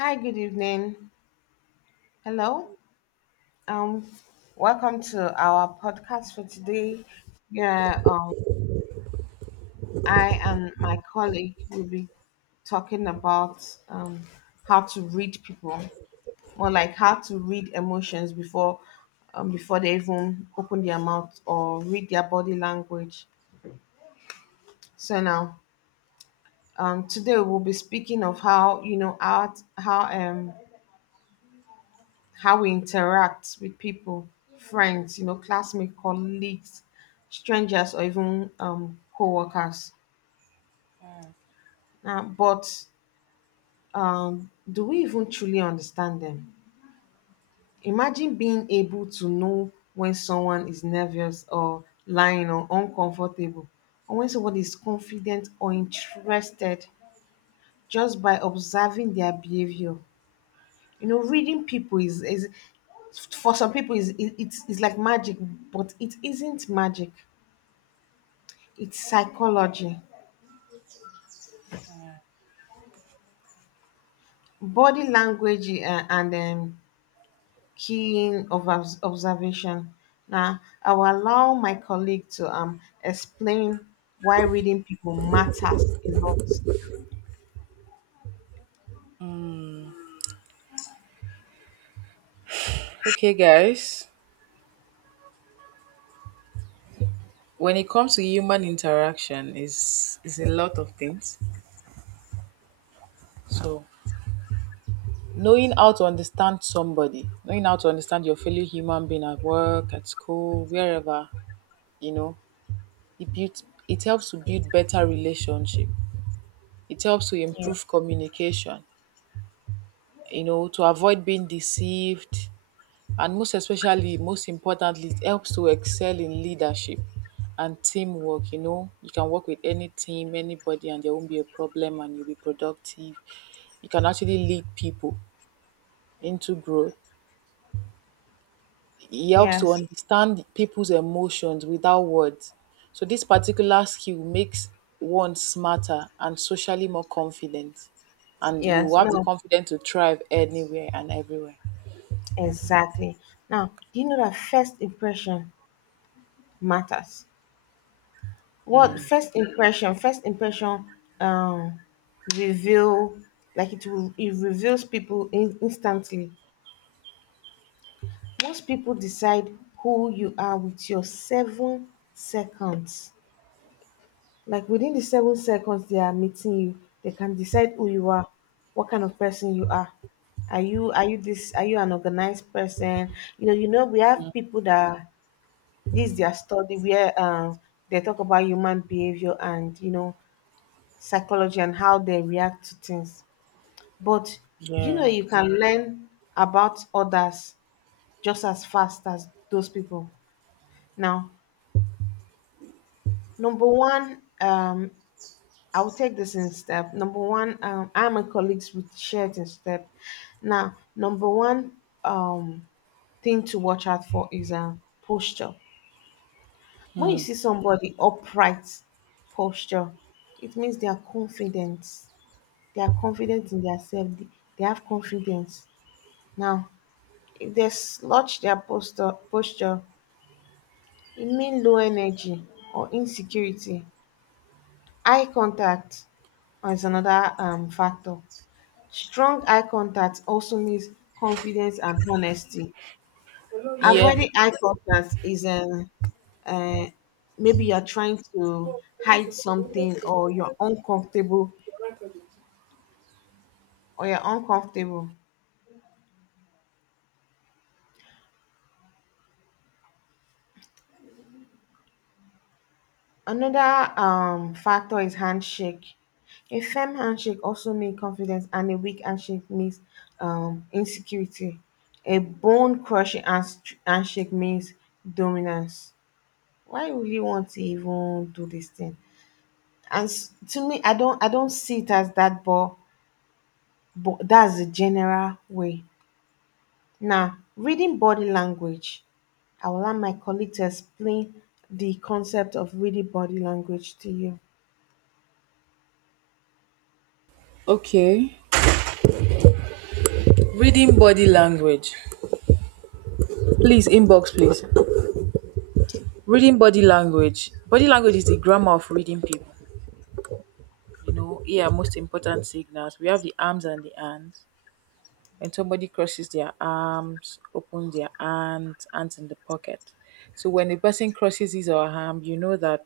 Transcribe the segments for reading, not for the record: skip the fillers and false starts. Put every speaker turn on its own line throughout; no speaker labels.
Hi, good evening. Hello. Um, Welcome to our podcast for today. Yeah, I and my colleague will be talking about um, how to read people, or like how to read emotions before they even open their mouth or read their body language. So now, today we'll be speaking of how you know how we interact with people, friends, classmates, colleagues, strangers, or even co workers. But do we even truly understand them? Imagine being able to know when someone is nervous or lying or uncomfortable, or when somebody is confident or interested just by observing their behavior. You know, reading people is for some people is it, it's like magic, but it isn't magic. It's psychology, body language, and keen of observation. Now, I will allow my colleague to explain why reading people matters a lot.
Okay, guys. When it comes to human interaction, is a lot of things. So knowing how to understand somebody, knowing how to understand your fellow human being at work, at school, wherever, you know, it builds it helps to build better relationship. It helps to
Yeah.
improve communication, to avoid being deceived. And most especially, most importantly, it helps to excel in leadership and teamwork. You know, you can work with any team, anybody, and there won't be a problem, and you'll be productive. You can actually lead people into growth. It helps to
Yes.
understand people's emotions without words. So this particular skill makes one smarter and socially more confident. And you
Yes.
have the
No.
confidence to thrive anywhere and everywhere.
Exactly. Now, do you know that first impression matters? What first impression? First impression um reveal like it reveals people in, instantly. Most people decide who you are with your 7 seconds. Like within the 7 seconds they are meeting you, they can decide who you are, what kind of person you are. Are you this are you an organized person? You know, we have people that this their study where they talk about human behavior and psychology and how they react to things. But do you know
Yeah.
you can learn about others just as fast as those people? Now, number one, I will take this in step. Number one, I'm a colleagues with shared in step. Now, number one um, thing to watch out for is posture. When you see somebody upright posture, it means they are confident. They are confident in their self. They have confidence. Now, if they slouch their posture, it means low energy or insecurity. Eye contact is another factor. Strong eye contact also means confidence and honesty.
Yeah.
Avoiding eye contact is, uh, maybe you're trying to hide something, or you're uncomfortable. Another factor is handshake. A firm handshake also means confidence, and a weak handshake means insecurity. A bone crushing handshake means dominance. Why would you want to even do this thing? To me, I don't see it as that, but that's the general way. Now, reading body language, I will allow my colleague to explain the concept of reading body language to you.
Okay. Reading body language. Please, inbox, please. Reading body language. Body language is the grammar of reading people. You know, here are most important signals. We have the arms and the hands. When somebody crosses their arms, opens their hands, hands in the pocket. So when a person crosses his or her arm, you know that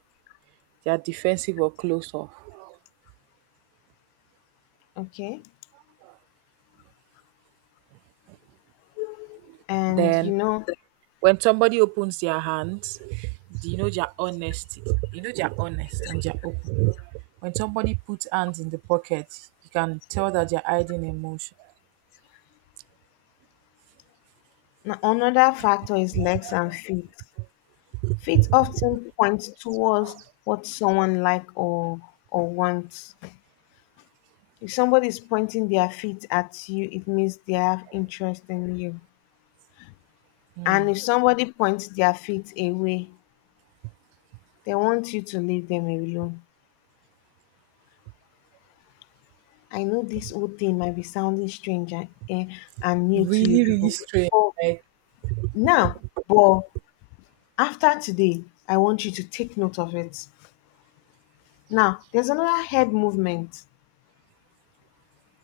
they are defensive or closed off.
Okay. And,
Then when somebody opens their hands, do you know their honesty. You know they're honest and they're open. When somebody puts hands in the pocket, you can tell that they're hiding emotion.
another factor is legs and feet. Feet often point towards what someone like or wants. If somebody is pointing their feet at you, it means they have interest in you. And if somebody points their feet away, they want you to leave them alone. I know this whole thing might be sounding strange and new to you
Really, really
people.
strange.
But
Like,
now, but after today, I want you to take note of it. Now, there's another head movement.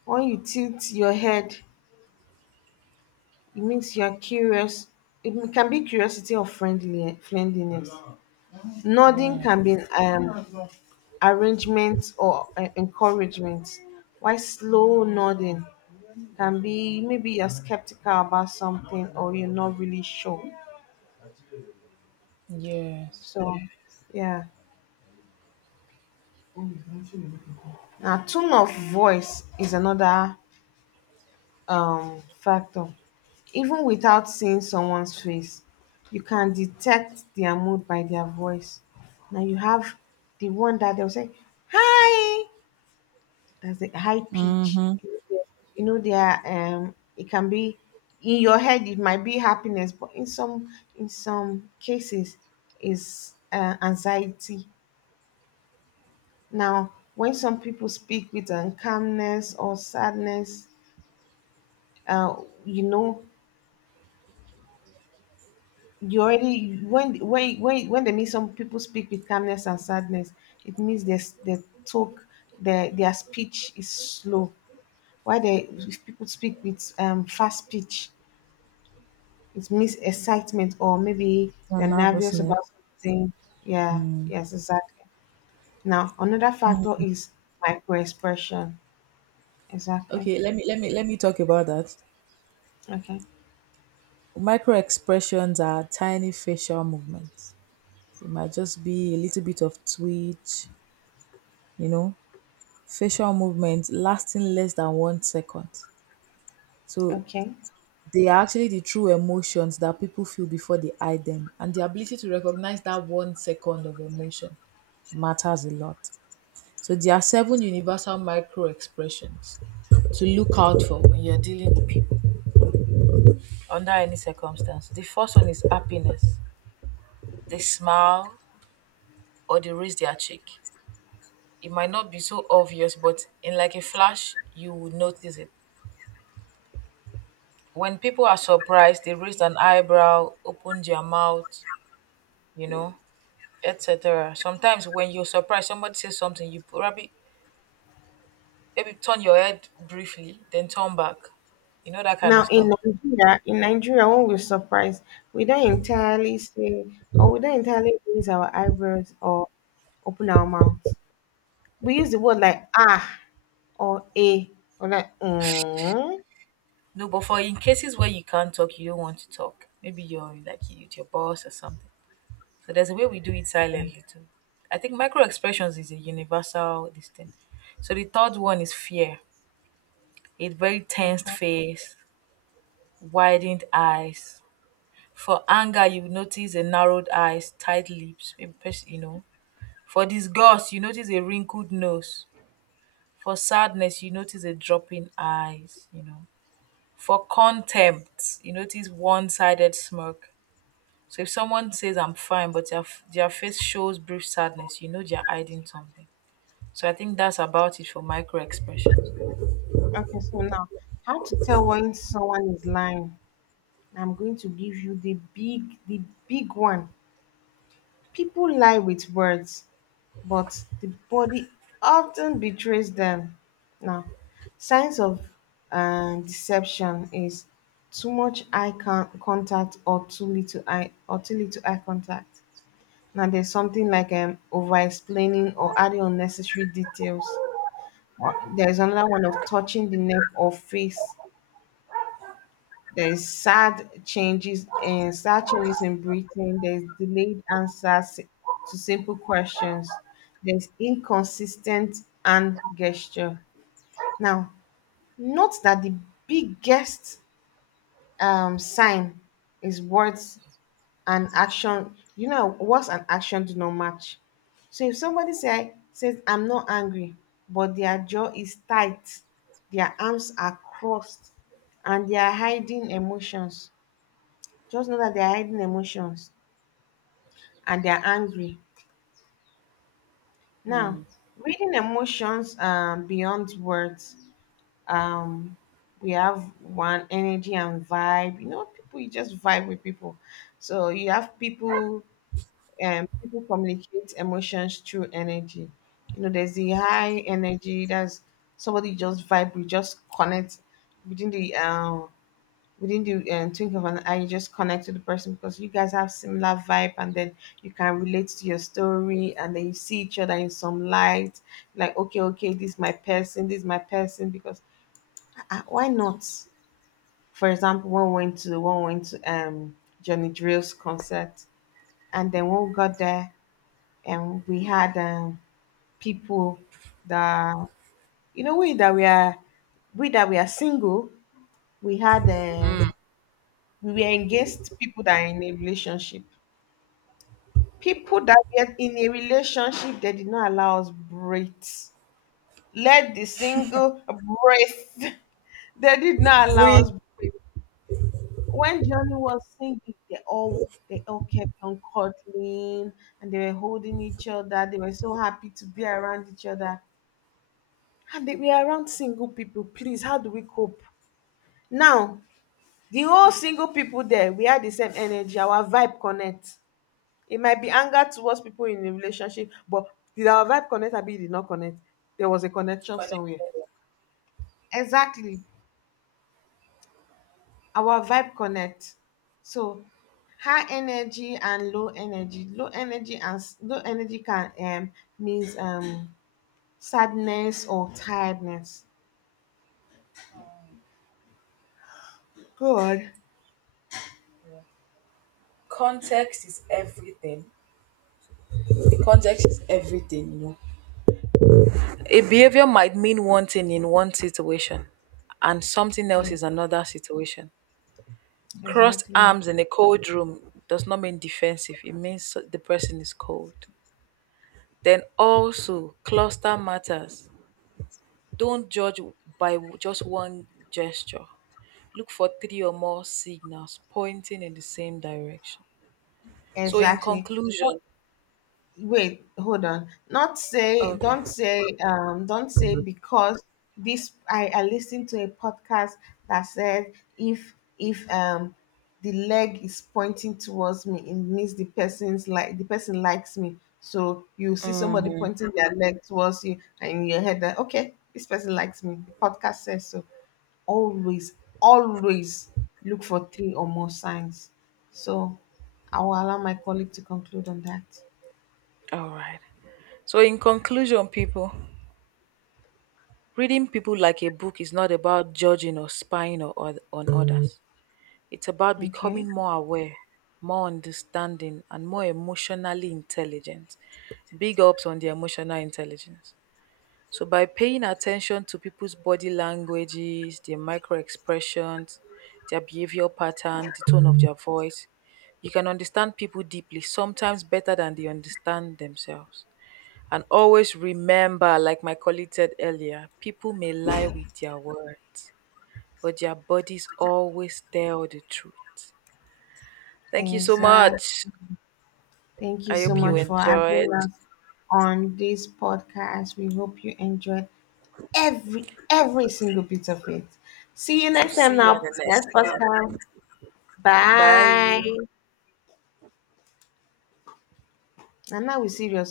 When you tilt your head, it means you're curious. It can be curiosity or friendliness. Nodding can be arrangement or encouragement. Why slow nodding can be maybe you're skeptical about something or you're not really sure.
yes.
So, yeah. Now, tone of voice is another factor. Even without seeing someone's face, you can detect their mood by their voice. Now you have the one that they'll say, "Hi!" That's the high pitch.
Mm-hmm.
You know, there it can be in your head it might be happiness, but in some cases is anxiety. Now when some people speak with calmness or sadness, uh, you know, you already when they meet some people speak with calmness and sadness, it means their talk, their speech is slow. Why they if people speak with fast speech, it means excitement or maybe they're
And
nervous
nervousness.
about something. Yeah,
Mm.
yes, exactly. Now, another factor is micro expression. Exactly.
Okay, let me talk about that.
Okay.
Micro expressions are tiny facial movements. It might just be a little bit of twitch, you know, facial movements lasting less than one second. So
Okay.
they are actually the true emotions that people feel before they hide them. And the ability to recognize that one second of emotion matters a lot. So there are seven universal micro expressions to look out for when you're dealing with people under any circumstance. The first one is happiness. They smile or they raise their cheek. It might not be so obvious, but in like a flash, you will notice it. When people are surprised, they raise an eyebrow, open their mouth, you know, etc. Sometimes when you're surprised, somebody says something, you probably maybe turn your head briefly, then turn back. You know that kind of
Now, in
stuff.
Nigeria, when we're surprised, we don't entirely say, or we don't entirely raise our eyebrows or open our mouth. We use the word like ah or a or like mm.
No, but for in cases where you can't talk, you don't want to talk. Maybe you're like with your boss or something. So there's a way we do it
Yeah.
silently too. I think micro expressions is a universal this thing. So the third one is fear. A very tensed
Okay.
face, widened eyes. For anger, you notice a narrowed eyes, tight lips. Maybe you know, for disgust you notice a wrinkled nose, for sadness you notice a dropping eyes, you know, for contempt you notice one-sided smirk. So if someone says I'm fine but their face shows brief sadness, you know they're hiding something. So I think that's about it for micro expressions.
Okay. So now, how to tell when someone is lying? I'm going to give you the big one. People lie with words, but the body often betrays them. Now, signs of deception is too much eye contact, or too little eye contact. Now, there's something like over explaining or adding unnecessary details. Or there's another one of touching the neck or face. There is sad changes and sad changes in Britain. There is delayed answers to simple questions. There's inconsistent and gesture. Now, note that the biggest sign is words and action. You know, words and action do not match. So if somebody says, "I'm not angry," but their jaw is tight, their arms are crossed, and they are hiding emotions. Just know that they are hiding emotions and they are angry. Now, reading emotions beyond words, um, we have one: energy and vibe. You know, people you just vibe with people. So you have people, people communicate emotions through energy. You know, there's the high energy. That's somebody you just vibe. We just connect within the we didn't do think of an eye, you just connect to the person because you guys have similar vibe, and then you can relate to your story, and then you see each other in some light, like, okay, okay, this is my person, this is my person, because, why not. For example, one went to Johnny Drill's concert, and then when we got there, and we had people that, you know, we that we are single. We had we were engaged, people that are in a relationship. People that get in a relationship that did not allow us breathe. Let the single breathe. They did not allow
Real.
us breathe. When Johnny was singing, they all kept on cuddling, and they were holding each other. They were so happy to be around each other. And they were around single people. Please, how do we cope? Now, the whole single people there, we had the same energy. Our vibe connect. It might be anger towards people in a relationship, but did our vibe connect? Abi e did not connect. There was a connection somewhere.
Connected.
Exactly. Our vibe connect. So, high energy and low energy can, means sadness or tiredness. Good.
Context is everything. The context is everything, you know. A behavior might mean one thing in one situation and something
Yeah.
else is another situation. Crossed
Exactly.
arms in a cold room does not mean defensive. It means so, the person is cold. Then also, cluster matters. Don't judge by just one gesture. Look for three or more signals pointing in the same direction. So, in
Exactly.
conclusion,
Wait, hold on, not say,
okay.
don't say, because this I listened to a podcast that said, if the leg is pointing towards me, it means the person likes me. So you see somebody
Mhm.
pointing their leg towards you, and in your head, that okay, this person likes me, the podcast says so. Always, always look for three or more signs. So I will allow my colleague to conclude on that.
All right. So, in conclusion, people, reading people like a book is not about judging or spying or, on others. It's about
Okay.
becoming more aware, more understanding, and more emotionally intelligent. Big ups on the emotional intelligence. So, by paying attention to people's body languages, their micro expressions, their behavioral pattern, the tone of their voice, you can understand people deeply, sometimes better than they understand themselves. And always remember, like my colleague said earlier, people may lie with their words, but their bodies always tell the truth. Thank you so
Exactly.
much.
Thank you
I
so
hope you.
much
Mm.
for having
Enjoyed.
us on this podcast. We hope you enjoyed every single bit of it. See you
So
next time,
see you on
now,
the
next
next one.
podcast. Bye.
Bye.
And now we're serious.